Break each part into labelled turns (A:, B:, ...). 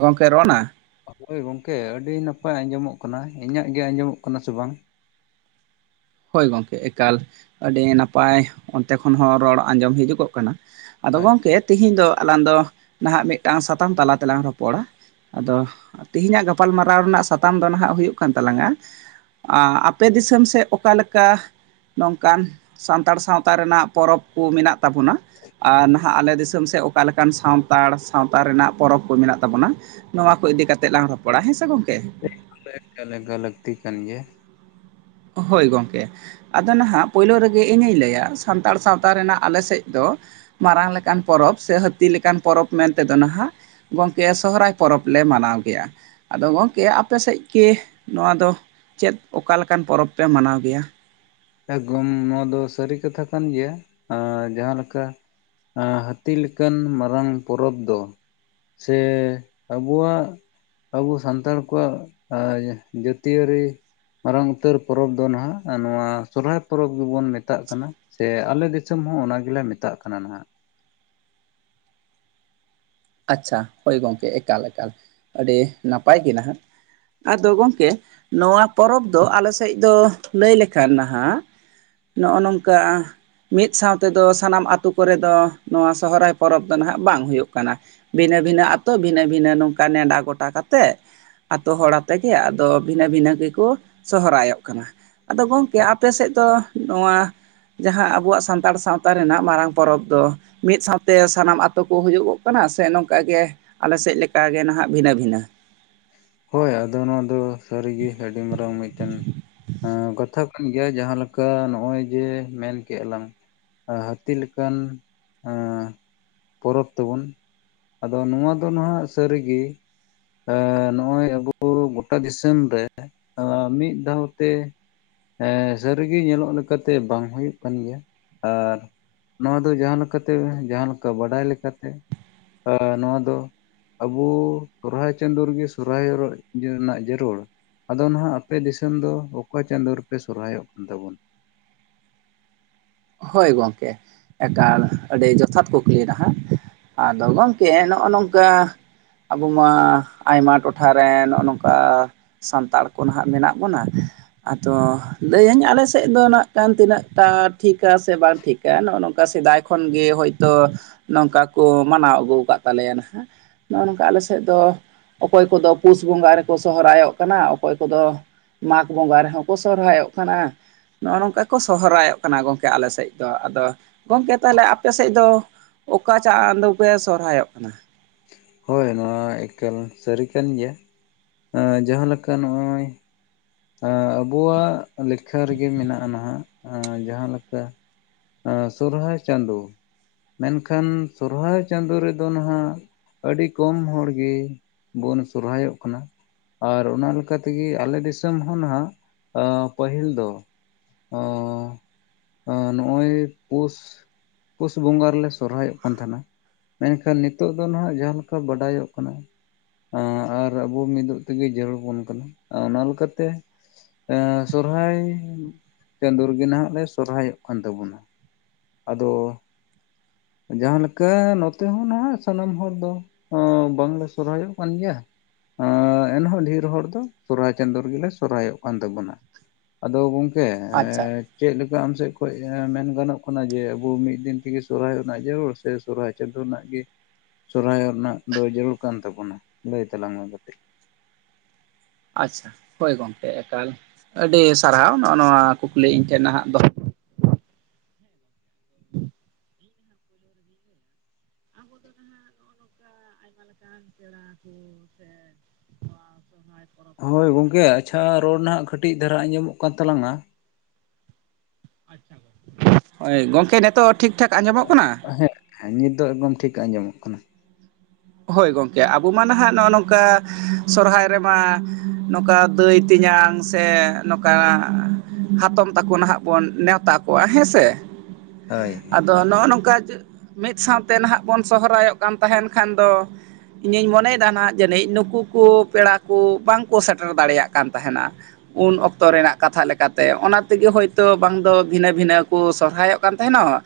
A: ᱜᱚᱝᱠᱮ ᱨᱚᱱᱟ
B: ᱦᱳᱭ ᱜᱚᱝᱠᱮ ᱟᱹᱰᱤ ᱱᱟᱯᱟᱭ ᱟᱸᱡᱚᱢᱚᱜ ᱠᱟᱱᱟ᱾ ᱤᱧᱟᱹᱜ ᱜᱮ ᱟᱸᱡᱚᱢᱚᱜ ᱠᱟᱱᱟ ᱥᱮ ᱵᱟᱝ?
A: ᱦᱳᱭ ᱜᱚᱝᱠᱮ ᱮᱠᱟᱞ, ᱟᱹᱰᱤ ᱱᱟᱯᱟᱭ ᱚᱱᱛᱮ ᱠᱷᱚᱱ ᱦᱚᱸ ᱨᱚᱲ ᱟᱸᱡᱚᱢ ᱦᱤᱡᱩᱜᱚᱜ ᱠᱟᱱᱟ᱾ ᱟᱫᱚ ᱜᱚᱢᱠᱮ
B: ᱟᱪᱪᱷᱟ
A: ᱛᱮᱦᱤᱧ ᱫᱚ ᱟᱞᱟᱝ ᱫᱚ, ᱱᱟᱦᱟᱜ ᱢᱤᱫᱴᱟᱝ ᱥᱟᱛᱟᱢ ᱛᱟᱞᱟ ᱛᱮᱞᱟᱝ ᱨᱚᱯᱚᱲᱟ᱾ ᱟᱫᱚ, ᱛᱮᱦᱤᱧᱟᱜ ᱜᱟᱯᱟᱞᱢᱟᱨᱟᱣ ᱨᱮᱱᱟᱜ ᱥᱟᱛᱟᱢ ᱫᱚ ᱱᱟᱦᱟᱸᱜ ᱦᱩᱭᱩᱜ ᱠᱟᱱ ᱛᱟᱞᱟᱝᱟ, ᱟ ᱟᱯᱮ ᱫᱤᱥᱚᱢ ᱥᱮᱫ ᱚᱠᱼᱼ ᱚᱠᱟᱞᱮᱠᱟ, ᱱᱚᱝᱠᱟᱱ, ᱥᱟᱱᱛᱟᱲ ᱥᱟᱶᱛᱟ ᱨᱮᱱᱟᱜ ᱯᱚᱨᱚᱵᱽ ᱠᱩ ᱢᱮᱱᱟᱜ ᱛᱟᱵᱚᱱᱟ, ᱟᱨᱼᱼ ᱱᱟᱦᱜ ᱟᱞᱮ ᱫᱤᱥᱚᱢ ᱥᱮᱫ ᱚᱠᱟ ᱞᱮᱠᱟᱱ ᱥᱟᱱᱛᱟᱲ ᱥᱟᱶᱛᱟ ᱨᱮᱱᱟᱜ ᱯᱚᱨᱚᱵᱽ ᱠᱚ ᱢᱮᱱᱟᱜ ᱛᱟᱵᱚᱱᱟ ᱱᱚᱣᱟ ᱠᱚ ᱤᱫᱤ ᱠᱟᱛᱮᱜ ᱞᱟᱝ ᱨᱚᱯᱚᱲᱟ ᱦᱮᱸ ᱥᱮ ᱜᱚᱝᱠᱮ᱾
B: [unintelligible] ᱮᱠᱟᱞ ᱮᱠᱟᱞ ᱞᱟᱹᱠᱛᱤ ᱠᱟᱱ ᱜᱮᱭᱟ
A: ᱦᱳᱭ ᱜᱚᱝᱠᱮ᱾ ᱟᱫᱚ ᱱᱟᱦᱟᱜ ᱯᱳᱭᱞᱳ ᱨᱮᱜᱮ ᱤᱧᱤᱧ ᱞᱟᱹᱭᱟ ᱥᱟᱱᱛᱟᱲ ᱥᱟᱶᱛᱟ ᱨᱮᱱᱟᱜ ᱟᱞᱮ ᱥᱮᱫ ᱫᱚ, ᱢᱟᱨᱟᱝ ᱞᱮᱠᱟᱱ ᱯᱚᱨᱚᱵᱽ ᱥᱮ ᱦᱟᱹᱛᱤ ᱞᱮᱠᱟᱱ ᱯᱚᱨᱚᱵᱽ ᱢᱮᱱᱛᱮᱫᱚ ᱱᱟᱦᱟᱜ, ᱜᱚᱝᱠᱮ ᱥᱚᱦᱚᱨᱟᱭ ᱯᱚᱨᱚᱵᱽ ᱞᱮ ᱢᱟᱱᱟᱣ ᱜᱮᱭᱟ᱾ ᱟᱫᱚ ᱜᱚᱝᱠᱮ ᱟᱯᱮ ᱥᱮᱫ ᱠᱮ, ᱱᱚᱣᱟ ᱫᱚ, ᱪᱮᱫ ᱚᱠᱟᱞᱮᱠᱟᱱ ᱯᱚᱨᱚᱵᱽ ᱯᱮ ᱢᱟᱱᱟᱣ ᱜᱮᱭᱟ?
B: ᱮᱠᱜᱚᱢ ᱱᱚᱣᱟ ᱫᱚ ᱥᱟᱹᱨᱤ ᱠᱟᱛᱷᱟ ᱠᱟᱱ ᱜᱮᱭᱟ, ᱡᱟᱦᱟᱸᱞᱮᱠᱟ ᱦᱟᱹᱛᱤ ᱞᱮᱠᱟᱱ ᱢᱟᱨᱟᱝ ᱯᱚᱨᱚᱵᱽ ᱫᱚ, ᱥᱮ ᱟᱵᱚᱣᱟᱜ ᱟᱵᱚ ᱥᱟᱱᱛᱟᱲ ᱠᱚᱣᱟᱜ-ᱟ, ᱟ ᱡᱟᱹᱛᱤᱭᱟᱹᱨᱤ ᱢᱟᱨᱟᱝ ᱩᱛᱟᱹᱨ ᱯᱚᱨᱚᱵᱽ ᱫᱚ ᱱᱟᱦᱟᱜ ᱱᱚᱣᱟ ᱥᱚᱨᱦᱟᱭ ᱯᱚᱨᱚᱵᱽ ᱜᱮᱵᱚᱱ ᱢᱮᱛᱟᱜ ᱠᱟᱱᱟ, ᱥᱮ ᱟᱞᱮ ᱫᱤᱥᱚᱢ ᱦᱚᱸ ᱚᱱᱟ ᱜᱮᱞᱮ ᱢᱮᱛᱟᱜ ᱠᱟᱱᱟ ᱱᱟᱦᱟᱜ᱾
A: ᱟᱪᱪᱷᱟ ᱦᱳᱭ ᱜᱚᱢᱠᱮ ᱮᱠᱟᱞ ᱮᱠᱟᱞ ᱟᱹᱰᱤ ᱱᱟᱯᱟᱭ ᱜᱮ ᱱᱟᱦᱟᱜ᱾ ᱟᱫᱚ ᱜᱚᱝᱠᱮ, ᱱᱚᱣᱟ ᱯᱚᱨᱚᱵᱽ ᱫᱚ ᱟᱞᱮ ᱥᱮᱫ ᱫᱚ, ᱞᱟᱹᱭ ᱞᱮᱠᱷᱟᱱ ᱱᱟᱦᱟᱜ ᱱᱚᱜᱼᱚ ᱱᱚᱝᱠᱟ ᱢᱤᱫ ᱥᱟᱶ ᱛᱮᱫᱚ ᱥᱟᱱᱟᱢ ᱟᱛᱳ ᱠᱚᱨᱮ ᱫᱚ ᱱᱚᱣᱟ ᱥᱚᱦᱨᱟᱭ ᱯᱚᱨᱚᱵᱽ ᱫᱚ ᱱᱟᱜ ᱵᱟᱝ ᱦᱳᱭᱳᱜ ᱠᱟᱱᱟ᱾ ᱵᱷᱤᱱᱟᱹ ᱵᱷᱤᱱᱟᱹ ᱟᱛᱳ ᱵᱷᱤᱱᱟᱹ ᱵᱷᱤᱱᱟᱹ ᱱᱚᱝᱠᱟ ᱱᱮᱰᱟ ᱜᱚᱴᱟ ᱠᱟᱛᱮᱫ ᱟᱛᱳ ᱦᱚᱲ ᱟᱛᱮᱜᱮ ᱟᱫᱚ ᱵᱷᱤᱱᱟᱹ ᱵᱷᱤᱱᱟᱹ ᱜᱮᱠᱚ ᱥᱚᱦᱨᱟᱭᱚᱜ ᱠᱟᱱᱟ ᱾ ᱟᱫᱚ ᱜᱚᱝᱠᱮ ᱟᱯᱮ ᱥᱮᱫ ᱫᱚ, ᱱᱚᱣᱟ ᱡᱟᱦᱟᱸ ᱟᱵᱚᱣᱟᱜ ᱥᱟᱱᱛᱟᱲ ᱥᱟᱶᱛᱟ ᱨᱮᱱᱟᱜ ᱢᱟᱨᱟᱝ ᱯᱚᱨᱚᱵᱽ ᱫᱚ, ᱢᱤᱫ ᱥᱟᱶᱛᱮ ᱥᱟᱱᱟᱢ ᱟᱛᱳ ᱠᱚ ᱦᱩᱭᱩ ᱜᱚᱜ ᱠᱟᱱᱟ ᱥᱮ ᱱᱚᱝᱠᱟᱜᱮ ᱟᱞᱮᱥᱮᱫ ᱞᱮᱠᱟᱜᱮ ᱱᱟᱦᱟᱜ ᱵᱷᱤᱱᱟᱹ ᱵᱷᱤᱱᱟᱹ ᱾
B: ᱦᱳᱭ ᱟᱫᱚ ᱱᱚᱣᱟ ᱫᱚ ᱥᱟᱹᱨᱤᱜᱮ ᱟᱹᱰᱤ ᱢᱟᱨᱟᱝ ᱢᱤᱫᱴᱮᱱ ᱠᱟᱛᱷᱚᱜ ᱜᱮᱭᱟ ᱡᱟᱦᱟᱸ ᱞᱮᱠᱟ ᱱᱚᱜᱼᱚᱭ ᱡᱮ ᱢᱮᱱ ᱠᱮᱜᱼᱟ ᱞᱟᱝ ᱾ ᱦᱟᱹᱛᱤ ᱞᱮᱠᱟᱱ ᱦᱟᱸ ᱯᱚᱨᱚᱵᱽ ᱛᱟᱵᱚᱱ, ᱟᱫᱚ ᱱᱚᱣᱟ ᱫᱚ ᱱᱟᱦᱟᱜ ᱥᱟᱹᱨᱤᱜᱮ ᱟ ᱱᱚᱜ ᱚᱭ ᱟᱵᱚ ᱜᱚᱴᱟ ᱫᱤᱥᱚᱢ ᱨᱮ, ᱢᱤᱫ ᱫᱷᱟᱣ ᱛᱮ ᱥᱟᱹᱨᱤᱜᱮ ᱧᱮᱞᱚᱜ ᱞᱮᱠᱟᱛᱮ ᱵᱟᱝ ᱦᱩᱭᱩᱜ ᱠᱟᱱ ᱜᱮᱭᱟ ᱟᱨ ᱱᱚᱣᱟ ᱫᱚ ᱡᱟᱦᱟᱸ ᱞᱮᱠᱟᱛᱮ ᱡᱟᱦᱟᱸ ᱞᱮᱠᱟ ᱵᱟᱰᱟᱭ ᱞᱮᱠᱟᱛᱮ ᱱᱚᱣᱟ ᱫᱚ, ᱟᱵᱩᱻ ᱥᱚᱦᱚᱨᱟᱭ ᱪᱟᱸᱫᱳ ᱨᱮᱜᱮ ᱾ ᱥᱚᱦᱚᱨᱟᱭ [unintelligible] ᱨᱮᱱᱟᱜ ᱡᱟᱹᱨᱩᱲ ᱟᱫᱚ ᱱᱟᱦᱟᱜ ᱟᱯᱮ ᱫᱤᱥᱚᱢ ᱫᱚ ᱚᱠᱟ ᱪᱟᱸᱫᱳ ᱨᱮᱯᱮ ᱥᱚᱦᱚᱨᱟᱭᱚᱜ ᱠᱟᱱ ᱛᱟᱵᱚᱱᱟ?
A: ᱦᱳᱭ ᱜᱚᱝᱠᱮ᱾ ᱮᱠᱟᱞ ᱟᱹᱰᱤ ᱡᱚᱛᱷᱟᱛ ᱠᱩᱠᱞᱤ ᱦᱟᱸᱜ, ᱟᱫᱚ ᱜᱚᱢᱠᱮ ᱱᱚᱜᱼᱚ ᱱᱚᱝᱠᱟ ᱟᱵᱚ ᱢᱟ ᱟᱭᱢᱟ ᱴᱚᱴᱷᱟᱨᱮ ᱱᱚᱜ-ᱚ ᱱᱚᱝᱠᱟ ᱥᱟᱱᱛᱟᱲ ᱠᱚ ᱱᱟᱦᱟᱸᱜ ᱢᱮᱱᱟᱜ ᱵᱚᱱᱟ, ᱟᱫᱚ ᱞᱟᱹᱭᱟᱹᱧ ᱟᱞᱮ ᱥᱮᱫ ᱫᱚ ᱱᱟᱜ ᱠᱷᱟᱱ ᱛᱤᱱᱟᱹᱜ ᱴᱟ ᱴᱷᱤᱠ, ᱪᱮᱫᱟᱜ ᱥᱮ ᱵᱟᱝ ᱴᱷᱤᱠᱟ ᱱᱚᱜ-ᱚ ᱱᱚᱝᱠᱟ ᱥᱮᱫᱟᱭ ᱠᱷᱚᱱᱜᱮ ᱦᱳᱭᱛᱳ ᱱᱚᱝᱠᱟ ᱠᱚ ᱢᱟᱱᱟᱣ ᱟᱹᱜᱩ ᱟᱠᱟᱟᱜ ᱛᱟᱞᱮᱭᱟ ᱱᱟᱦᱟᱜ ᱱᱚᱜ-ᱚ ᱱᱚᱝᱠᱟ ᱟᱞᱮ ᱥᱮᱫ ᱫᱚ ᱚᱠᱚᱭ ᱠᱚᱫᱚ ᱯᱩᱥ ᱵᱚᱸᱜᱟ ᱨᱮᱠᱚ ᱥᱚᱦᱚᱨᱟᱭᱚᱜ ᱠᱟᱱᱟ ᱚᱠᱚᱭ ᱠᱚᱫᱚ ᱢᱟᱜᱽ ᱵᱚᱸᱜᱟ ᱨᱮᱦᱚᱸ ᱠᱚ ᱥᱚᱦᱚᱨᱟᱭᱚᱜ ᱠᱟᱱᱟ ᱱᱚᱜ-ᱚ ᱱᱚᱝᱠᱟ ᱠᱚ ᱥᱚᱦᱚᱨᱟᱭᱚᱜ ᱠᱟᱱᱟ ᱜᱚᱝ ᱠᱮ ᱟᱞᱮ ᱥᱮᱫ ᱫᱚ ᱟᱫᱚ ᱜᱚᱝᱠᱮ ᱛᱟᱦᱚᱞᱮ ᱟᱯᱮ ᱥᱮᱫ ᱫᱚ ᱚᱠᱟ ᱪᱟᱸ-ᱫᱚ ᱯᱮ ᱥᱚᱦᱚᱨᱟᱭᱚᱜ ᱠᱟᱱᱟ?
B: ᱦᱳᱭ ᱱᱚᱣᱟ ᱮᱠᱟᱞ ᱥᱟᱹᱨᱤ ᱠᱟᱱ ᱜᱮᱭᱟ ᱡᱟᱦᱟᱸᱞᱮᱠᱟ ᱱᱚᱜ-ᱚᱭ ᱮ ᱟᱵᱚᱣᱟᱜ ᱞᱮᱠᱷᱟ ᱨᱮᱜᱮ ᱢᱮᱱᱟᱜ-ᱟ ᱱᱟᱦᱟᱜ ᱡᱟᱦᱟᱸᱞᱮᱠᱟ ᱥᱚᱨᱦᱟᱭ ᱪᱟᱸᱫ ᱢᱮᱱᱠᱷᱟᱱ ᱥᱚᱨᱦᱟᱭ ᱪᱟᱸᱫᱚ ᱨᱮᱫᱚ ᱱᱟᱦᱟᱜ ᱟᱹᱰᱤ ᱠᱚᱢ ᱦᱚᱲᱜᱮ ᱵᱚᱱ ᱥᱚᱨᱦᱟᱭᱚᱜ ᱠᱟᱱᱟ᱾ ᱟᱨ ᱚᱱᱟ ᱞᱮᱠᱟ ᱛᱮᱜᱮ ᱟᱞᱮ ᱫᱤᱥᱚᱢ ᱦᱚᱸ ᱱᱟᱦᱟᱜ ᱯᱟᱹᱦᱤᱞ ᱫᱚ ᱚ ᱱᱚᱜ-ᱚᱭ ᱯᱳᱥ ᱯᱩᱥ ᱵᱚᱸᱜᱟ ᱨᱮᱞᱮ ᱥᱚᱨᱦᱟᱭᱚᱜ ᱠᱟᱱ ᱛᱟᱦᱮᱱᱟ ᱾ ᱢᱮᱱᱠᱷᱟᱱ ᱱᱤᱛᱚᱜ ᱫᱚ ᱱᱟᱦᱟᱜ ᱡᱟᱦᱟᱸ ᱞᱮᱠᱟ ᱵᱟᱰᱟᱭᱚᱜ ᱠᱟᱱᱟ, ᱟᱨ ᱟᱵᱚ ᱢᱤᱫᱚᱜ ᱛᱮᱜᱮ ᱡᱟᱹᱨᱩᱲ ᱵᱚᱱ ᱠᱟᱱᱟ ᱚᱱᱟᱞ ᱞᱮᱠᱟᱛᱮ ᱥᱚᱨᱦᱟᱭ ᱪᱟᱸᱫᱚ ᱨᱮᱜᱮ ᱱᱟᱦᱟᱜ ᱞᱮ ᱥᱚᱨᱦᱟᱭᱚᱜ ᱠᱟᱱ ᱛᱟᱵᱚᱱᱟ ᱾ ᱟᱫᱚ ᱡᱟᱦᱟ ᱞᱮᱠᱟ ᱱᱚᱛᱮ ᱦᱚᱸ ᱱᱟᱜ ᱥᱟᱱᱟᱢ ᱦᱚᱲ ᱫᱚ ᱵᱟᱝᱞᱮ ᱥᱚᱨᱦᱟᱭᱚᱜ ᱠᱟᱱ ᱜᱮᱭᱟ᱾ ᱚ ᱮᱱᱦᱚᱸ ᱰᱷᱮᱨ ᱦᱚᱲ ᱫᱚ ᱥᱚᱨᱦᱟᱭ ᱪᱟᱸᱫᱳ ᱨᱮᱜᱮᱞᱮ ᱥᱚᱨᱦᱟᱭᱚᱜ ᱠᱟᱱ ᱛᱟᱵᱚᱱᱟ ᱾ ᱟᱫᱚ ᱜᱚᱝᱠᱮ
A: ᱟᱪᱪᱷᱟ
B: ᱮᱠ ᱪᱮᱫ ᱞᱮᱠᱟ ᱟᱢ ᱥᱮᱫ ᱠᱷᱚᱱ ᱢᱮᱱ ᱜᱟᱱᱚᱜ ᱠᱟᱱᱟ ᱡᱮ ᱟᱵᱚ ᱢᱤᱫ ᱫᱤᱱ ᱛᱮᱜᱮ ᱥᱚᱨᱦᱟᱭᱚᱜ ᱨᱮᱱᱟᱜ ᱡᱟᱹᱨᱩᱲ ᱥᱮ ᱥᱚᱨᱦᱟᱭ ᱪᱟᱸᱫᱳ ᱨᱮᱱᱟᱜ ᱜᱮ ᱥᱚᱨᱦᱟᱭᱚᱜ ᱨᱮᱱᱟᱜ ᱫᱚ ᱡᱟᱹᱨᱩᱲ ᱠᱟᱱ ᱛᱟᱵᱚᱱᱟ ᱞᱟᱹᱭ ᱛᱟᱞᱟᱝ ᱢᱮ ᱠᱟᱹᱴᱤᱡ?
A: ᱟᱪᱪᱷᱟ ᱦᱳᱭ ᱜᱚᱝᱠᱮ ᱮᱠᱟᱞ ᱟᱹᱰᱤ ᱥᱟᱨᱦᱟᱣ ᱱᱚᱜ-ᱚ ᱱᱚᱣᱟ ᱠᱩᱠᱞᱤ ᱤᱧ ᱴᱷᱮᱱ ᱱᱟᱦᱟᱜ ᱫᱚᱦᱚ [inaudible] ᱵᱟᱦᱟ ᱥᱚᱦᱚᱨᱟᱭ ᱯᱚᱨᱚᱵᱽ
B: ᱦᱳᱭ ᱜᱚᱝᱠᱮ ᱟᱪᱪᱷᱟ ᱨᱚᱲ ᱱᱟᱜ ᱠᱟᱹᱴᱤᱡ ᱫᱷᱟᱨᱟ ᱟᱸᱡᱚᱢᱚᱜ ᱠᱟᱱ ᱛᱟᱞᱟᱝ-ᱟ ᱾
A: ᱳᱭ ᱜᱚᱝᱠᱮ ᱱᱤᱛᱳᱜ?
B: ᱦᱮᱸ ᱱᱤᱛ ᱫᱚ ᱮᱠᱫᱚᱢ ᱴᱷᱤᱠ ᱟᱸᱡᱚᱢᱚᱜ ᱠᱟᱱᱟ
A: ᱦᱳᱭ ᱜᱚᱝᱠᱮ ᱟᱵᱚ ᱢᱟ ᱱᱟᱦᱟᱜ ᱱᱚᱜ-ᱚ ᱱᱚᱝᱠᱟ ᱥᱚᱨᱚᱦᱦᱟᱭ ᱨᱮᱢᱟ ᱱᱚᱝᱠᱟ ᱫᱟᱹᱭ ᱛᱮ ᱱᱚᱝᱠᱟ ᱱᱟᱜ ᱦᱟᱛᱚᱢ ᱛᱟᱠᱚ ᱱᱟᱦᱟᱜ ᱵᱚᱱ ᱱᱮᱶᱛᱟ ᱠᱚᱣᱟ ᱦᱮᱸᱥᱮ
B: ᱦᱳᱭ
A: ᱫᱚ ᱱᱚᱜ-ᱚ ᱱᱚᱝᱠᱟ ᱜᱤ ᱢᱤᱫ ᱥᱟᱶᱛᱮ ᱱᱟᱦᱟᱜ ᱵᱚᱱ ᱥᱚᱦᱨᱟᱭᱚᱜ ᱠᱟᱱ ᱛᱟᱦᱮᱱ ᱠᱷᱟᱱ ᱫᱚ ᱤᱧᱤᱧ ᱢᱚᱱᱮᱭᱮᱫᱟ ᱟᱸᱜ ᱡᱟᱹᱱᱤᱡ ᱱᱩᱠᱩ ᱠᱚ ᱯᱮᱲᱟ ᱠᱚ ᱵᱟᱝᱠᱚ ᱥᱮᱴᱮᱨ ᱫᱟᱲᱮᱭᱟᱜ ᱠᱟᱱ ᱛᱟᱦᱮᱱᱟ ᱩᱱ ᱚᱠᱛᱚ ᱨᱮᱱᱟᱜ ᱠᱟᱛᱷᱟ ᱞᱮᱠᱟᱛᱮ ᱚᱱᱟ ᱛᱮᱜᱮ ᱦᱳᱭᱛᱳ ᱵᱟᱝ ᱫᱚ ᱵᱷᱤᱱᱟᱹ ᱵᱷᱤᱱᱟᱹ ᱠᱚ ᱥᱚᱨᱦᱟᱭᱚᱜ? ᱠᱟᱱ ᱛᱟᱦᱮᱱᱚᱜ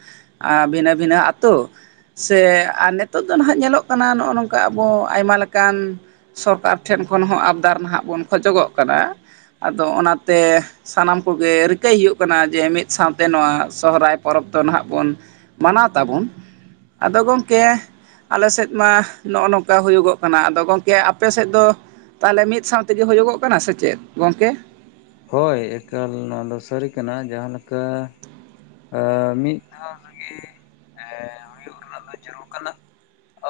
A: ᱵᱷᱤᱱᱟᱹ ᱵᱷᱤᱱᱟᱹ ᱟᱛᱳ ᱥᱮ ᱟᱨ ᱱᱤᱛᱚᱜ ᱫᱚ ᱱᱟᱦᱟᱜ ᱧᱮᱞᱚᱜ ᱠᱟᱱᱟ ᱱᱚᱜ-ᱚ ᱱᱚᱝᱠᱟ ᱟᱵᱚ ᱟᱭᱢᱟ ᱞᱮᱠᱟᱱ ᱥᱚᱨᱠᱟᱨ ᱴᱷᱮᱱ ᱠᱷᱚᱱ ᱦᱚᱸ ᱟᱵᱫᱟᱨ ᱱᱟᱦᱟᱜ ᱵᱚᱱ ᱠᱷᱚᱡᱚᱜᱚᱜ ᱠᱟᱱᱟ ᱟᱫᱚ ᱚᱱᱟᱛᱮ ᱥᱟᱱᱟᱢ ᱠᱚᱜᱮ ᱨᱤᱠᱟᱹᱭ ᱦᱩᱭᱩᱜ ᱠᱟᱱᱟ ᱡᱮ ᱢᱤᱫ ᱥᱟᱶᱛᱮ ᱱᱚᱣᱟ ᱥᱚᱦᱨᱟᱭ ᱯᱚᱨᱚᱵᱽ ᱫᱚ ᱱᱟᱦᱜ ᱵᱚᱱ ᱢᱟᱱᱟᱣ ᱛᱟᱵᱚᱱ ᱟᱫᱚ ᱜᱚᱝᱠᱮ ᱟᱞᱮ ᱥᱮᱫ ᱢᱟ ᱱᱚᱜ-ᱚ ᱱᱚᱝᱠᱟ ᱦᱩᱭᱩᱜᱚᱜ ᱠᱟᱱᱟ ᱟᱫᱚ ᱜᱚᱝᱠᱮ ᱟᱯᱮ ᱥᱮᱫ ᱫᱚ ᱛᱟᱦᱚᱞᱮ ᱢᱤᱫ ᱥᱟᱶ ᱛᱮᱜᱮ ᱦᱩᱭᱩᱜᱚᱜ ᱠᱟᱱᱟ ᱥᱮ ᱪᱮᱫ ᱜᱚᱝᱠᱮ?
B: ᱦᱳᱭ ᱮᱠᱟᱞ ᱱᱚᱣᱟ ᱫᱚ ᱥᱟᱹᱨᱤ ᱠᱟᱱᱟ ᱡᱟᱦᱟᱸ ᱞᱮᱠᱟ ᱮᱸ ᱢᱤᱫ ᱫᱷᱟᱣ ᱨᱮᱜᱤ ᱮᱸ ᱦᱩᱭᱩᱜ ᱨᱮᱱᱟᱜ ᱫᱚ ᱡᱟᱹᱨᱩᱲ ᱠᱟᱱᱟ᱾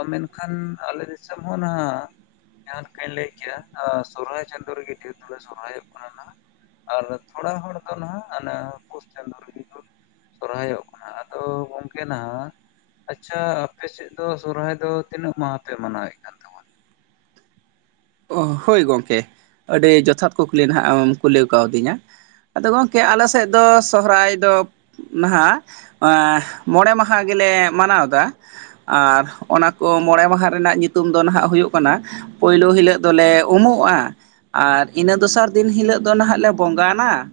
B: ᱢᱮᱱᱠᱷᱟᱱ ᱟᱞᱮ ᱫᱤᱥᱚᱢ ᱦᱚᱸ ᱱᱟᱦᱟᱜ ᱡᱟᱦᱟᱸ ᱞᱮᱠᱟᱧ ᱞᱟᱹᱭ ᱠᱮᱜ-ᱟ ᱥᱚᱨᱦᱟᱭ ᱪᱟᱸᱫᱳ ᱨᱮᱜᱮ ᱰᱷᱮᱨ ᱫᱚᱞᱮ ᱥᱚᱨᱦᱟᱭᱚᱜ ᱠᱟᱱᱟ ᱱᱟᱦᱟᱜ᱾ ᱟᱨ ᱛᱷᱚᱲᱟ ᱦᱚᱲ ᱫᱚ ᱱᱟᱦᱟᱜ ᱚᱱᱟ ᱯᱳᱥ ᱨᱮᱜᱮ ᱠᱚ ᱥᱚᱨᱦᱟᱭᱚᱜ ᱠᱟᱱᱟ᱾ ᱟᱫᱚ ᱜᱚᱝᱠᱮ ᱱᱟᱦᱟᱜ ᱟᱪᱪᱷᱟ ᱟᱯᱮ ᱥᱮᱫ ᱫᱚ ᱥᱚᱨᱦᱟᱭ ᱫᱚ ᱛᱤᱱᱟᱹᱜ ᱢᱟᱦᱟ ᱯᱮ ᱢᱟᱱᱟᱣᱮᱫ ᱠᱟᱱ? ᱛᱟᱵᱚᱱᱟ
A: ᱦᱳᱭ ᱜᱚᱝᱠᱮ, ᱟᱹᱰᱤ ᱡᱚᱛᱷᱟᱛ ᱠᱩᱠᱞᱤ ᱱᱟᱦᱟᱜ ᱮᱢ ᱠᱩᱞᱤ ᱠᱟᱣᱫᱤᱧᱟ᱾ ᱟᱫᱚ ᱜᱚᱝᱠᱮ ᱟᱞᱮ ᱥᱮᱫ ᱫᱚ ᱥᱚᱦᱚᱨᱟᱭ ᱫᱚ ᱱᱟᱦᱟᱜ ᱮᱸᱻ ᱢᱚᱬᱮ ᱢᱟᱦᱟ ᱜᱮᱞᱮ ᱢᱟᱱᱟᱣᱫᱟ᱾ ᱟᱨ ᱚᱱᱟ ᱠᱚ ᱢᱚᱬᱮ ᱢᱟᱦᱟ ᱨᱮᱱᱟᱜ ᱧᱩᱛᱩᱢ ᱫᱚ ᱱᱟᱦᱟᱜ ᱦᱩᱭᱩᱜ ᱠᱟᱱᱟ, ᱯᱩᱭᱞᱩ ᱦᱤᱞᱳᱜ ᱫᱚᱞᱮ ᱩᱢᱩᱜᱼᱟ, ᱟᱨ ᱤᱱᱟᱹ ᱫᱚᱥᱟᱨ ᱫᱤᱱ ᱦᱤᱞᱳᱜ ᱫᱚ ᱱᱟᱦᱟᱜ ᱞᱮ ᱵᱚᱸᱜᱟᱱᱟ,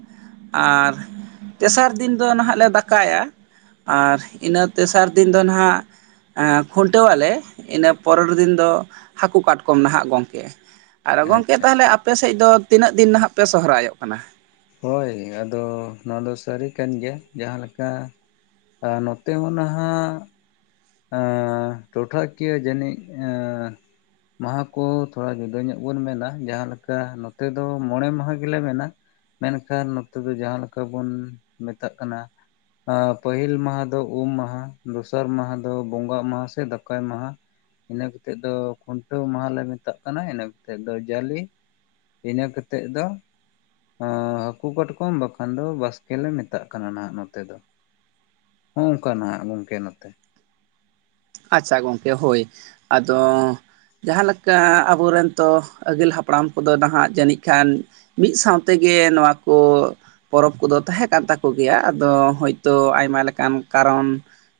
A: ᱟᱨ ᱛᱮᱥᱟᱨ ᱫᱤᱱ ᱫᱚ ᱱᱟᱦᱟᱜ ᱞᱮ ᱫᱟᱠᱟᱭᱟ, ᱟᱨ ᱤᱱᱟᱹ ᱛᱮᱥᱟᱨ ᱫᱤᱱ ᱫᱚ ᱱᱟᱦᱟᱜ ᱮᱸ ᱠᱷᱩᱱᱴᱟᱹᱣᱟᱞᱮ, ᱤᱱᱟᱹ ᱯᱚᱨᱮᱨ ᱫᱤᱱ ᱫᱚ ᱦᱟᱹᱠᱩ ᱠᱟᱴᱠᱚᱢ ᱱᱟᱦᱟᱜ ᱜᱚᱝᱠᱮ ᱾ ᱟᱨ ᱜᱚᱝᱠᱮ
B: ᱟᱪᱪᱷᱟ
A: ᱛᱟᱦᱚᱞᱮ
B: ᱟᱪᱪᱷᱟ
A: ᱟᱯᱮ ᱥᱮᱫ ᱫᱚ ᱛᱤᱱᱟᱹᱜ ᱫᱤᱱ ᱱᱟᱦᱟᱜ ᱯᱮ ᱥᱚᱦᱚᱨᱟᱭᱚᱜ ᱠᱟᱱᱟ?
B: ᱦᱳᱭ, ᱟᱫᱚ ᱱᱚᱣᱟ ᱫᱚ ᱥᱟᱹᱨᱤ ᱠᱟᱱ ᱜᱮᱭᱟ ᱡᱟᱦᱟᱸ ᱞᱮᱠᱟ ᱟᱨ ᱱᱚᱛᱮ ᱢᱟ ᱱᱟᱦᱟᱜ ᱮᱸ ᱴᱚᱴᱷᱟ ᱠᱤᱭᱟᱹ ᱡᱟᱹᱱᱤᱡ ᱮᱸᱻ ᱢᱟᱦᱟ ᱠᱚ ᱛᱷᱚᱲᱟ ᱡᱩᱫᱟᱹ ᱧᱚᱜ ᱵᱚᱱ ᱢᱮᱱᱟ ᱡᱟᱦᱟᱸ ᱞᱮᱠᱟ ᱱᱚᱛᱮ ᱫᱚ ᱢᱚᱬᱮ ᱢᱟᱦᱟ ᱜᱮᱞᱮ ᱢᱮᱱᱟ᱾ ᱢᱮᱱᱠᱷᱟᱱ ᱱᱚᱛᱮ ᱫᱚ ᱡᱟᱦᱟᱸ ᱞᱮᱠᱟ ᱵᱚᱱ ᱢᱮᱛᱟᱜ ᱠᱟᱱᱟ, ᱟᱸᱻ ᱯᱟᱹᱦᱤᱞ ᱢᱟᱦᱟ ᱫᱚ ᱩᱢ ᱢᱟᱦᱟ, ᱫᱚᱥᱟᱨ ᱢᱟᱦᱟ ᱫᱚ ᱵᱚᱸᱜᱟᱜ ᱢᱟᱦᱟ ᱥᱮ ᱫᱟᱠᱟᱭ ᱢᱟᱦᱟ, ᱤᱱᱟᱹ ᱠᱟᱛᱮᱫ ᱫᱚ ᱠᱷᱩᱱᱴᱟᱹᱣ ᱢᱟᱦᱟᱞᱮ ᱢᱮᱛᱟᱜ ᱠᱟᱱᱟ, ᱤᱱᱟᱹ ᱠᱟᱛᱮᱫ ᱫᱚ ᱡᱟᱞᱮ, ᱤᱱᱟᱹ ᱠᱟᱛᱮᱫ ᱫᱚ ᱟᱸᱻ ᱦᱟᱹᱠᱩ ᱠᱟᱴᱠᱚᱢ ᱵᱟᱠᱷᱟᱱ ᱫᱚ ᱵᱟᱥᱠᱮ ᱞᱮ ᱢᱮᱛᱟᱜ ᱠᱟᱱᱟ ᱱᱟᱦᱟᱜ ᱱᱚᱛᱮ ᱫᱚ᱾ ᱦᱚᱸᱜ ᱚᱝᱠᱟᱱᱟᱜ ᱜᱚᱝᱠᱮ ᱱᱚᱛᱮ᱾
A: ᱟᱪᱪᱷᱟ ᱜᱚᱝᱠᱮ ᱦᱳᱭ ᱟᱫᱚ ᱡᱟᱦᱟᱸ ᱞᱮᱠᱟ ᱟᱵᱚ ᱨᱮᱱ ᱛᱚ ᱟᱹᱜᱤᱞ ᱦᱟᱯᱲᱟᱢ ᱠᱚᱫᱚ ᱱᱟᱦᱟᱜ ᱡᱟᱹᱱᱤᱡ ᱠᱷᱟᱱ ᱢᱤᱫ ᱥᱟᱶ ᱛᱮᱜᱮ ᱱᱚᱣᱟ ᱠᱚ ᱯᱚᱨᱚᱵᱽ ᱠᱚᱫᱚ ᱛᱟᱦᱮᱸ ᱠᱟᱱ ᱛᱟᱠᱚ ᱜᱮᱭᱟ ᱟᱫᱚ ᱦᱚᱭᱛᱳ ᱟᱭᱢᱟ ᱞᱮᱠᱟᱱ ᱠᱟᱨᱚᱱ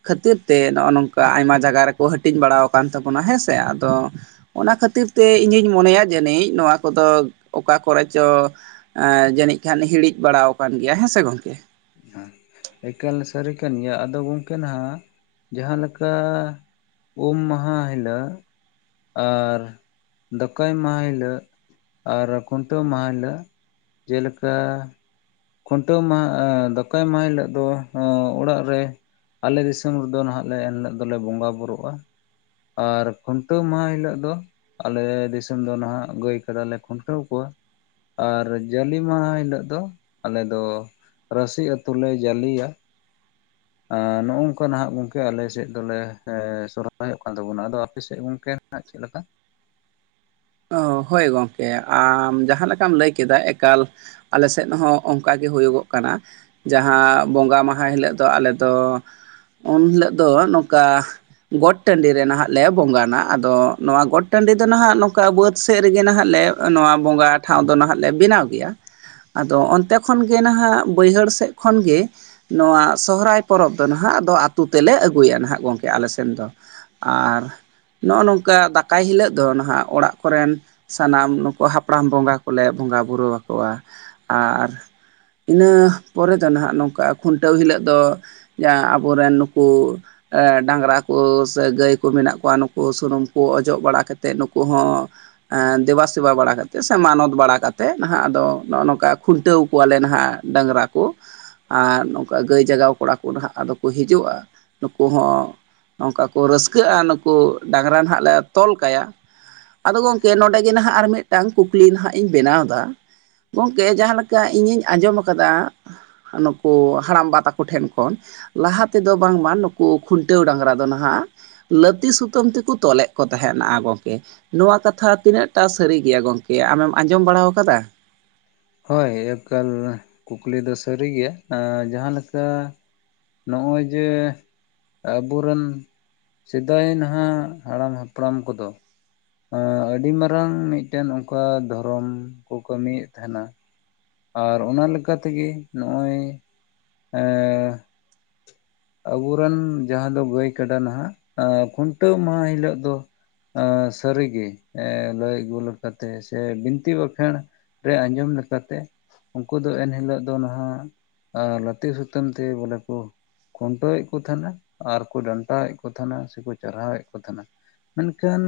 A: ᱠᱷᱟᱹᱛᱤᱨ ᱛᱮ ᱱᱚᱜᱼᱚ ᱱᱚᱝᱠᱟ ᱟᱭᱢᱟ ᱡᱟᱭᱜᱟ ᱨᱮᱠᱚ ᱦᱟᱹᱴᱤᱧ ᱵᱟᱲᱟᱣ ᱠᱟᱱ ᱛᱟᱵᱚᱱᱟ ᱦᱮᱸ ᱥᱮ ᱟᱫᱚ ᱚᱱᱟ ᱠᱷᱟᱹᱛᱤᱨ ᱛᱮ ᱤᱧᱤᱧ ᱢᱚᱱᱮᱭᱟ ᱡᱟᱹᱱᱤᱡ ᱱᱚᱣᱟ ᱠᱚᱫᱚ ᱚᱠᱟ ᱠᱚᱨᱮ ᱪᱚ ᱮ ᱡᱟᱹᱱᱤᱡ ᱠᱷᱟᱱ ᱦᱤᱲᱤᱡ ᱵᱟᱲᱟᱣ ᱟᱠᱟᱱ ᱜᱮᱭᱟ ᱦᱮᱸ ᱥᱮ ᱜᱚᱝᱠᱮ᱾
B: ᱮᱠᱟᱞ ᱥᱟᱹᱨᱤ ᱠᱟᱱ ᱜᱮᱭᱟ ᱟᱫᱚ ᱜᱚᱝᱠᱮ ᱱᱟᱦᱟᱜ ᱡᱟᱦᱟᱸ ᱞᱮᱠᱟ ᱩᱢ ᱢᱟᱦᱟ ᱦᱤᱞᱟᱹᱜ ᱟᱨ ᱫᱟᱠᱟᱭ ᱢᱟᱦᱟ ᱦᱤᱞᱟᱹᱜ ᱠ, ᱟᱨ ᱠᱷᱩᱱᱴᱟᱹᱣ ᱢᱟᱦᱟ ᱦᱤᱞᱟᱹᱜ, ᱡᱮ ᱞᱮᱠᱟ ᱠᱷᱩᱱᱴᱟᱹᱣ ᱢᱟᱦᱟ ᱟᱸ ᱫᱟᱠᱟᱭ ᱢᱟᱦᱟ ᱦᱤᱞᱳᱜ ᱫᱚ ᱚᱲᱟᱜ ᱨᱮ ᱟᱞᱮ ᱫᱤᱥᱚᱢ ᱨᱮᱫᱚ ᱱᱟᱦᱟᱜ ᱞᱮ ᱮᱱ ᱦᱤᱞᱳᱜ ᱫᱚᱞᱮ ᱵᱚᱸᱜᱟ ᱵᱩᱨᱩᱜᱼᱟ᱾ ᱟᱨ ᱠᱷᱩᱱᱴᱟᱹᱣ ᱢᱟᱦᱟ ᱦᱤᱞᱳᱜ ᱫᱚ ᱟᱞᱮ ᱫᱤᱥᱚᱢ ᱫᱚ ᱱᱟᱦᱟᱜ ᱜᱟᱹᱭ ᱠᱟᱰᱟᱞᱮ ᱠᱷᱩᱱᱴᱟᱹᱣ ᱠᱚᱣᱟ, ᱟᱨ ᱡᱟᱞᱤ ᱢᱟᱦᱟ ᱦᱤᱞᱳᱜ ᱫᱚ ᱟᱞᱮ ᱫᱚ ᱨᱟᱥᱤ ᱟᱹᱛᱩ ᱞᱮ ᱡᱟᱞᱤᱭᱟ᱾ ᱮᱸ ᱱᱚᱜ-ᱚ ᱚᱝᱠᱟ ᱱᱟᱦᱟᱜ ᱜᱚᱝᱠᱮ ᱟᱞᱮ ᱥᱮᱫ ᱫᱚᱞᱮ ᱮᱸ ᱥᱚᱨᱦᱟᱭᱚᱜ ᱠᱟᱱ ᱛᱟᱵᱚᱱᱟ᱾ ᱟᱫᱚ ᱟᱯᱮ ᱥᱮᱫ ᱜᱚᱝᱠᱮ ᱦᱟᱜ ᱪᱮᱫ ᱞᱮᱠᱟ?
A: ᱚ ᱦᱳᱭ ᱜᱚᱢᱠᱮ ᱟᱢ ᱡᱟᱦᱟᱸ ᱞᱮᱠᱟᱢ ᱞᱟᱹᱭ ᱠᱮᱫᱟ, ᱮᱠᱟᱞ ᱟᱞᱮ ᱥᱮᱫ ᱦᱚᱸ ᱚᱱᱠᱟ ᱜᱮ ᱦᱩᱭᱩᱜᱚᱜ ᱠᱟᱱᱟ᱾ ᱡᱟᱦᱟᱸ ᱵᱚᱸᱜᱟ ᱢᱟᱦᱟ ᱦᱤᱞᱳᱜ ᱫᱚ ᱟᱞᱮ ᱫᱚ ᱩᱱ ᱦᱤᱞᱳᱜ ᱫᱚ ᱱᱚᱝᱠᱟ ᱜᱚᱴ ᱴᱟᱺᱰᱤ ᱨᱮ ᱱᱟᱦᱟᱜ ᱞᱮ ᱵᱚᱸᱜᱟᱱᱟ ᱟᱫᱚ ᱱᱚᱣᱟ ᱜᱚᱴ ᱴᱟᱺᱰᱤ ᱫᱚ ᱱᱟᱦᱟᱜ ᱚᱱᱠᱟ ᱵᱟᱹᱫᱽ ᱥᱮᱫ ᱨᱮᱜᱮ ᱱᱟᱦᱟᱜ ᱞᱮ ᱱᱚᱣᱟ ᱵᱚᱸᱜᱟ ᱴᱷᱟᱶ ᱫᱚ ᱱᱟᱦᱟᱜ ᱞᱮ ᱵᱮᱱᱟᱣ ᱜᱮᱭᱟ᱾ ᱟᱫᱚ ᱚᱱᱛᱮ ᱠᱷᱚᱱ ᱜᱮ ᱱᱟᱦᱟᱜ ᱵᱟᱹᱭᱦᱟᱹᱲ ᱥᱮᱫ ᱠᱷᱚᱱ ᱜᱮ ᱱᱚᱣᱟ ᱥᱚᱦᱨᱟᱭ ᱯᱚᱨᱚᱵᱽ ᱫᱚ ᱱᱟᱦᱟᱜ ᱟᱫᱚ ᱟᱹᱛᱩ ᱛᱮᱞᱮ ᱟᱹᱜᱩᱭᱟ ᱱᱟᱦᱟᱜ ᱜᱚᱢᱠᱮ ᱟᱞᱮ ᱥᱮᱱ ᱫᱚ᱾ ᱟᱨ ᱱᱚᱜᱼᱚ ᱱᱚᱝᱠᱟ ᱫᱟᱠᱟᱭ ᱦᱤᱞᱳᱜ ᱫᱚ ᱱᱟᱦᱟᱜ ᱚᱲᱟᱜ ᱚᱲᱟᱜ ᱠᱚᱨᱮᱱ ᱥᱟᱱᱟᱢ ᱱᱩᱠᱩ ᱦᱟᱯᱲᱟᱢ ᱵᱚᱸᱜᱟ ᱠᱚᱞᱮ ᱵᱚᱸᱜᱟᱼᱵᱩᱨᱩ ᱟᱠᱚᱣᱟ, ᱟᱨ ᱤᱱᱟᱹ ᱯᱚᱨᱮ ᱫᱚ ᱱᱟᱦᱟᱜ ᱱᱚᱝᱠᱟᱼᱟ ᱠᱷᱩᱱᱴᱟᱹᱣ ᱦᱤᱞᱳᱜ ᱫᱚ ᱡᱟᱦᱟᱸ ᱟᱵᱚᱨᱮᱱ ᱱᱩᱠᱩ ᱰᱟᱝᱨᱟ ᱠᱚ ᱥᱮ ᱜᱟᱹᱭ ᱠᱚ ᱢᱮᱱᱟᱜ ᱠᱚᱣᱟ ᱱᱩᱠᱩ ᱥᱩᱱᱩᱢ ᱠᱚ ᱚᱡᱚᱜ ᱵᱟᱲᱟ ᱠᱟᱛᱮᱫ ᱱᱩᱠᱩ ᱦᱚᱸ ᱫᱮᱵᱟ ᱥᱮᱵᱟ ᱵᱟᱲᱟ ᱠᱟᱛᱮᱫ ᱥᱮ ᱢᱟᱱᱚᱛ ᱵᱟᱲᱟ ᱠᱟᱛᱮᱫ, ᱱᱟᱦᱟᱜ ᱟᱫᱚ ᱱᱚᱜᱼᱚ ᱱᱚᱝᱠᱟ ᱠᱷᱩᱱᱴᱟᱹᱣ ᱠᱚᱣᱟᱞᱮ ᱱᱟᱦᱟᱜ ᱰᱟᱝᱨᱟ᱾ ᱠᱚ
B: [inaudible]
A: ᱟᱨ ᱱᱚᱝᱠᱟ ᱜᱟᱹᱭ ᱡᱟᱜᱟᱣ ᱠᱚᱲᱟ ᱠᱚ ᱦᱟᱸᱜ ᱟᱫᱚ ᱠᱚ ᱦᱤᱡᱩᱜᱼᱟ, ᱱᱩᱠᱩ ᱦᱚᱸ ᱱᱚᱝᱠᱟ ᱠᱚ ᱨᱟᱹᱥᱠᱟᱹᱜᱼᱟ ᱱᱩᱠᱩ ᱰᱟᱝᱨᱟ ᱱᱟᱦᱟᱜ ᱞᱮ ᱛᱚᱞ ᱠᱟᱭᱟ ᱟᱫᱚ ᱜᱚᱢᱠᱮ ᱱᱚᱰᱮ ᱜᱮ ᱱᱟᱦᱱᱟᱜ ᱟᱨ ᱢᱤᱫᱴᱟᱱ ᱠᱩᱠᱞᱤ ᱱᱟᱦᱟᱜ ᱤᱧ ᱵᱮᱱᱟᱣᱫᱟ᱾ ᱜᱚᱢᱠᱮ ᱡᱟᱦᱟᱸ ᱞᱮᱠᱟ ᱤᱧᱤᱧ ᱟᱸᱡᱚᱢ ᱟᱠᱟᱫᱟ ᱱᱩᱠᱩ ᱦᱟᱲᱟᱢᱵᱟ ᱛᱟᱠᱚ ᱴᱷᱮᱱ ᱠᱷᱚᱱ ᱞᱟᱦᱟ ᱛᱮᱫᱚ ᱵᱟᱝᱢᱟ ᱱᱩᱠᱩ ᱠᱷᱩᱱᱴᱟᱹᱣ ᱰᱟᱝᱨᱟ ᱫᱚ ᱱᱟᱦᱟᱜ ᱞᱟᱹᱛᱤ ᱥᱩᱛᱟᱹᱢ ᱛᱮᱠᱚ ᱛᱚᱞᱮᱜ ᱠᱚ ᱛᱟᱦᱮᱱᱟ ᱜᱚᱢᱠᱮ ᱱᱚᱣᱟ ᱠᱟᱛᱷᱟ ᱛᱤᱱᱟᱜ ᱴᱟ ᱥᱟᱹᱨᱤ ᱜᱮᱭᱟ ᱜᱚᱢᱠᱮ ᱟᱢᱮᱢ ᱟᱸᱡᱚᱢ ᱵᱟᱲᱟᱣ ᱟᱠᱟᱫᱟ?
B: ᱦᱳᱭ ᱮᱠᱟᱞ ᱠᱩᱠᱞᱤ ᱫᱚ ᱥᱟᱹᱨᱤ ᱜᱮᱭᱟ, ᱡᱟᱦᱟᱸᱞᱮᱠᱟ ᱱᱚᱜᱼᱚᱭ ᱡᱮ ᱟᱵᱚᱨᱮᱱ ᱥᱮᱫᱟᱭ ᱱᱟᱦᱟᱜ ᱦᱟᱲᱟᱢ ᱦᱟᱯᱲᱟᱢ ᱠᱚᱫᱚ ᱟᱹᱰᱤ ᱢᱟᱨᱟᱝ ᱢᱤᱫᱴᱮᱱ ᱚᱱᱠᱟ ᱫᱷᱚᱨᱚᱢ ᱠᱚ ᱠᱟᱹᱢᱤᱭᱮᱫ ᱛᱟᱦᱮᱱᱟ᱾ ᱟᱨ ᱚᱱᱟ ᱞᱮᱠᱟ ᱛᱮᱜᱮ ᱱᱚᱜᱼᱚᱭ ᱮᱸ ᱟᱵᱚᱨᱮᱱ ᱡᱟᱦᱟᱸ ᱫᱚ ᱜᱟᱭ ᱠᱟᱰᱟ ᱱᱟᱦᱟᱜ ᱠᱷᱩᱱᱴᱟᱹᱣ ᱢᱟᱦᱟ ᱦᱤᱞᱳᱜ ᱫᱚ ᱥᱟᱹᱨᱤ ᱜᱮ ᱞᱟᱹᱭ ᱟᱹᱜᱩ ᱞᱮᱠᱟᱛᱮ ᱥᱮ ᱵᱤᱱᱛᱤ ᱵᱟᱠᱷᱮᱬ ᱛᱮ ᱟᱸᱡᱚᱢ ᱞᱮᱠᱟᱛᱮ ᱩᱱᱠᱩ ᱫᱚ ᱮᱱᱦᱤᱞᱳᱜ ᱫᱚ ᱱᱟᱦᱟᱜ ᱞᱟᱹᱛᱤ ᱥᱩᱛᱟᱹᱢ ᱛᱮ ᱵᱚᱞᱮ ᱠᱚ ᱠᱷᱩᱱᱴᱟᱹᱣᱮᱫ ᱠᱚ ᱛᱟᱦᱮᱱᱟ, ᱟᱨᱠᱚ ᱰᱟᱱᱴᱟᱣᱮᱫ ᱠᱚ ᱛᱟᱦᱮᱱᱟ, ᱥᱮᱠᱚ ᱪᱟᱨᱦᱟᱣ ᱮᱫ ᱠᱚ ᱛᱟᱦᱮᱱᱟ᱾ ᱢᱮᱱᱠᱷᱟᱱ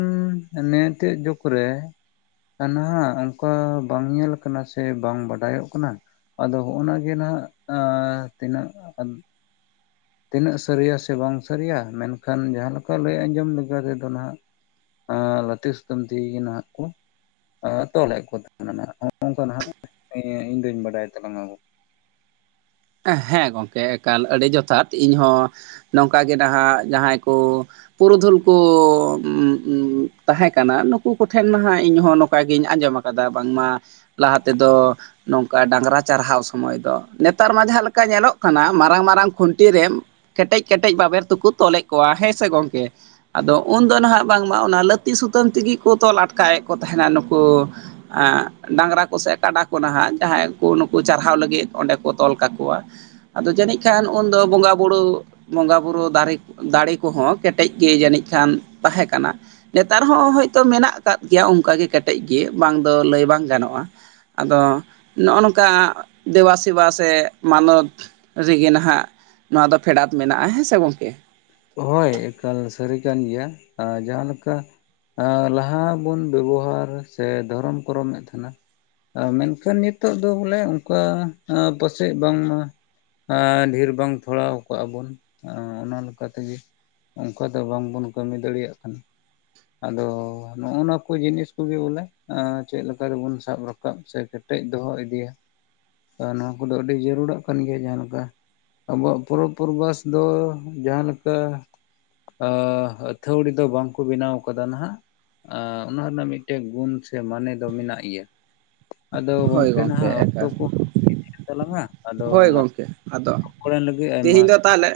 B: ᱱᱮᱭᱮᱛᱮᱜ ᱡᱩᱜᱽ ᱨᱮ ᱱᱟᱦᱟᱜ ᱚᱱᱠᱟ ᱵᱟᱝ ᱧᱮᱞ ᱟᱠᱟᱱᱟ ᱥᱮ ᱵᱟᱝ ᱵᱟᱰᱟᱭᱚᱜ ᱠᱟᱱᱟ᱾ ᱟᱫᱚ ᱦᱚᱜᱼᱱᱟ ᱜᱮ ᱱᱟᱦᱟᱜ ᱟᱸ ᱛᱤᱱᱟᱹᱜ ᱟᱫ ᱛᱤᱱᱟᱹᱜ ᱥᱟᱹᱨᱤᱭᱟ ᱥᱮ ᱵᱟᱝ ᱥᱟᱹᱨᱤᱭᱟ ᱢᱮᱱᱠᱷᱟᱱ ᱡᱟᱦᱟᱸ ᱞᱮᱠᱟ ᱞᱟᱹᱭ ᱟᱸᱡᱚᱢ ᱞᱮᱠᱟ ᱛᱮᱫᱚ ᱱᱟᱦᱟᱜ ᱮ ᱞᱟᱛᱤ ᱥᱩᱛᱟᱹᱢ ᱛᱤᱜᱩ ᱜᱮ ᱱᱟᱦᱟᱜ ᱠᱩ ᱛᱚᱞᱮᱫ ᱠᱚ ᱛᱟᱦᱮᱱᱟ ᱱᱚᱜ ᱱᱚᱝ ᱠᱟᱜ ᱤᱧ ᱫᱩᱧ ᱵᱟᱰᱟᱭ ᱛᱟᱞᱟᱝ ᱟ᱾
A: ᱦᱮᱸ ᱜᱚᱢᱠᱮ ᱮᱠᱟᱞ ᱟᱹᱰᱤ ᱡᱚᱛᱷᱟᱛ ᱤᱧᱦᱚᱸ ᱱᱚᱝᱠᱟ ᱜᱮ ᱱᱟᱦᱟᱜ ᱡᱟᱦᱟᱸᱭ ᱠᱚ ᱯᱩᱨᱩᱫᱷᱩᱞ ᱠᱚ ᱛᱟᱦᱮᱸᱠᱟᱱᱟ ᱱᱩᱠᱩ ᱠᱚᱴᱷᱮᱱ ᱢᱟ ᱦᱟᱜ ᱱᱚᱝᱠᱟ ᱜᱤᱧ ᱟᱸᱡᱚᱢ ᱟᱜᱩ ᱠᱟᱫᱟ ᱵᱟᱝᱢᱟ ᱞᱟᱦᱟ ᱛᱮᱫᱚ ᱱᱚᱝᱠᱟ ᱰᱟᱝᱨᱟ ᱪᱟᱨᱦᱟᱣ ᱥᱚᱢᱚᱭ ᱫᱚ, ᱱᱮᱛ ᱱᱮᱛᱟᱨ ᱢᱟ ᱡᱟᱦᱟᱸ ᱞᱮᱠᱟ ᱧᱮᱞᱚᱜ ᱠᱟᱱᱟ ᱢᱟᱨᱟᱝ ᱢᱟᱨᱟᱝ ᱠᱷᱩᱱᱴᱤ ᱨᱮ ᱠᱮᱴᱮᱡ ᱠᱮᱴᱮᱡ ᱵᱟᱵᱮᱨ ᱛᱮᱠᱚ ᱛᱚᱞᱮᱫ ᱠᱚᱣᱟ ᱦᱮᱸ ᱥᱮ ᱜᱚᱝᱠᱮ? ᱟᱫᱚ ᱩᱱᱫᱚ ᱱᱟᱦᱟᱜ ᱵᱟᱝᱢᱟ ᱚᱱᱟ ᱞᱟᱹᱛᱤ ᱥᱩᱛᱟᱹᱢ ᱛᱮᱜᱮ ᱠᱚ ᱛᱚᱞ ᱟᱴᱠᱟᱭᱮᱫ ᱠᱚ ᱛᱟᱦᱮᱱᱟ ᱱᱩᱠᱩ ᱮ ᱰᱟᱝᱨᱟ ᱠᱚᱥᱮ ᱠᱟᱰᱟ ᱠᱚ ᱱᱟᱦᱟᱜ ᱡᱟᱦᱟᱸᱭ ᱠᱚ ᱱᱩᱠᱩ ᱪᱟᱨᱦᱟᱣ ᱞᱟᱹᱜᱤᱫ ᱚᱸᱰᱮ ᱛᱚᱞ ᱠᱟᱠᱚᱣᱟ ᱟᱫᱚ ᱡᱟᱹᱱᱤᱡ ᱠᱷᱟᱱ ᱩᱱᱫᱚ ᱵᱚᱸᱜᱟ ᱵᱩᱨᱩ ᱵᱚᱸᱜᱟ ᱵᱩᱨᱩ ᱫᱟᱨᱮ ᱫᱟᱲᱮ ᱠᱚᱦᱚᱸ ᱠᱮᱴᱮᱡ ᱜᱮ ᱡᱟᱹᱱᱤᱡ ᱠᱷᱟᱱ ᱛᱟᱦᱮᱸ ᱠᱟᱱᱟ᱾ ᱱᱮᱛᱟᱨ ᱦᱚᱸ ᱦᱚᱳᱭᱛᱳ ᱢᱮᱱᱟᱜ ᱟᱠᱟᱫ ᱜᱮᱭᱟ ᱚᱱᱠᱟᱜᱮ ᱠᱮᱴᱮᱡ ᱜᱮ ᱵᱟᱝ ᱫᱚ ᱞᱟᱹᱭ ᱵᱟᱝ ᱜᱟᱱᱚᱜᱼᱟ᱾ ᱟᱫᱚ ᱱᱚᱜᱼᱚ ᱱᱚᱝᱠᱟ ᱫᱮᱵᱟ ᱥᱤ ᱥᱤᱵ ᱥᱮ ᱢᱟᱱᱚᱛ ᱨᱮᱜᱮ ᱱᱟᱦᱟᱜ ᱱᱚᱣᱟ ᱫᱚ ᱯᱷᱮᱰᱟᱛ ᱢᱮᱱᱟᱜᱼᱟ ᱦᱮᱸ ᱥᱮ ᱜᱚᱝᱠᱮ?
B: ᱦᱳᱭ ᱮᱠᱟᱞ ᱥᱟᱹᱨᱤ ᱠᱟᱱ ᱜᱮᱭᱟ ᱟᱨ ᱡᱟᱦᱟᱸᱞᱮᱠᱟ᱾ ᱟᱸᱻ ᱞᱟᱦᱟ ᱵᱚᱱ ᱵᱮᱵᱚᱦᱟᱨ ᱥᱮ ᱫᱷᱚᱨᱚᱢ ᱠᱚᱨᱚᱢ ᱮᱫ ᱛᱟᱦᱮᱱᱟ᱾ ᱟᱨ ᱢᱮᱱᱠᱷᱟᱱ ᱱᱤᱛᱚᱜ ᱫᱚ ᱵᱚᱞᱮ ᱚᱱᱠᱟ ᱟᱸ ᱯᱟᱥᱮᱡ ᱵᱟᱝᱢᱟ᱾ ᱟᱸᱻ ᱰᱷᱮᱨ ᱵᱟᱝ ᱛᱷᱚᱲᱟᱣ ᱠᱟᱜᱼᱟ ᱵᱚᱱ ᱟ ᱚᱱᱟ ᱚᱱᱠᱟ ᱛᱮᱜᱮ ᱚᱱᱠᱟ ᱫᱚ ᱵᱟᱝ ᱵᱚᱱ ᱠᱟᱹᱢᱤ ᱫᱟᱲᱮᱭᱟᱜ ᱠᱟᱱᱟ᱾ ᱟᱫᱚ ᱱᱚᱜ ᱱᱚᱶᱟ ᱠᱚ ᱡᱤᱱᱤᱥ ᱠᱚᱜᱮ ᱵᱚᱞᱮ ᱟᱨ ᱪᱮᱫ ᱞᱮᱠᱟ ᱨᱮᱵᱚᱱ ᱥᱟᱵ ᱨᱟᱠᱟᱵ ᱥᱮ ᱪᱮᱫ ᱟ ᱴᱮᱡ ᱫᱚᱦᱚ ᱤᱫᱤᱭᱟ ᱟᱨ ᱱᱚᱣᱟ ᱠᱚᱫᱚ ᱟᱹᱰᱤ ᱡᱟᱹᱨᱩᱲᱟᱜ ᱠᱟᱱ ᱜᱮᱭᱟ ᱡᱟᱦᱟᱸ ᱞᱮᱠᱟ ᱾ ᱟᱵᱚᱣᱟᱜ ᱯᱚᱨᱚᱵᱽ ᱯᱚᱨᱵᱷᱟᱥ ᱫᱚ ᱡᱟᱦᱟ ᱞᱮᱠᱟ ᱟᱻ ᱟᱹᱛᱷᱟᱹᱲᱤ ᱫᱚ ᱵᱟᱝᱠᱚ ᱵᱮᱱᱟᱣ ᱠᱟᱫᱟ ᱱᱟᱦᱟᱜ᱾ ᱟᱸᱻ ᱚᱱᱟ ᱨᱮᱱᱟᱜ ᱢᱤᱫᱴᱮᱱ ᱜᱩᱱ ᱥᱮ ᱢᱟᱱᱮ ᱫᱚ ᱢᱮᱱᱟᱜ ᱜᱮᱭᱟ᱾ ᱟᱫᱚ
A: ᱦᱳᱭ
B: ᱜᱚᱝᱠᱮ ᱱᱟᱦᱟᱜ ᱚᱠᱛᱚ
A: ᱮᱠᱟᱞ
B: ᱠᱚ, ᱦᱳᱭᱮᱱ ᱛᱟᱞᱟᱝᱟ ᱟᱫᱚ
A: ᱦᱳᱭ
B: ᱢᱟ
A: ᱜᱚᱝᱠᱮ ᱟᱫᱚ
B: ᱨᱚᱯᱚᱲ ᱮᱱ ᱞᱟᱹᱜᱤᱫ ᱟᱭᱢᱟ
A: ᱛᱮᱦᱮᱧ ᱫᱚ ᱛᱟᱦᱚᱞᱮ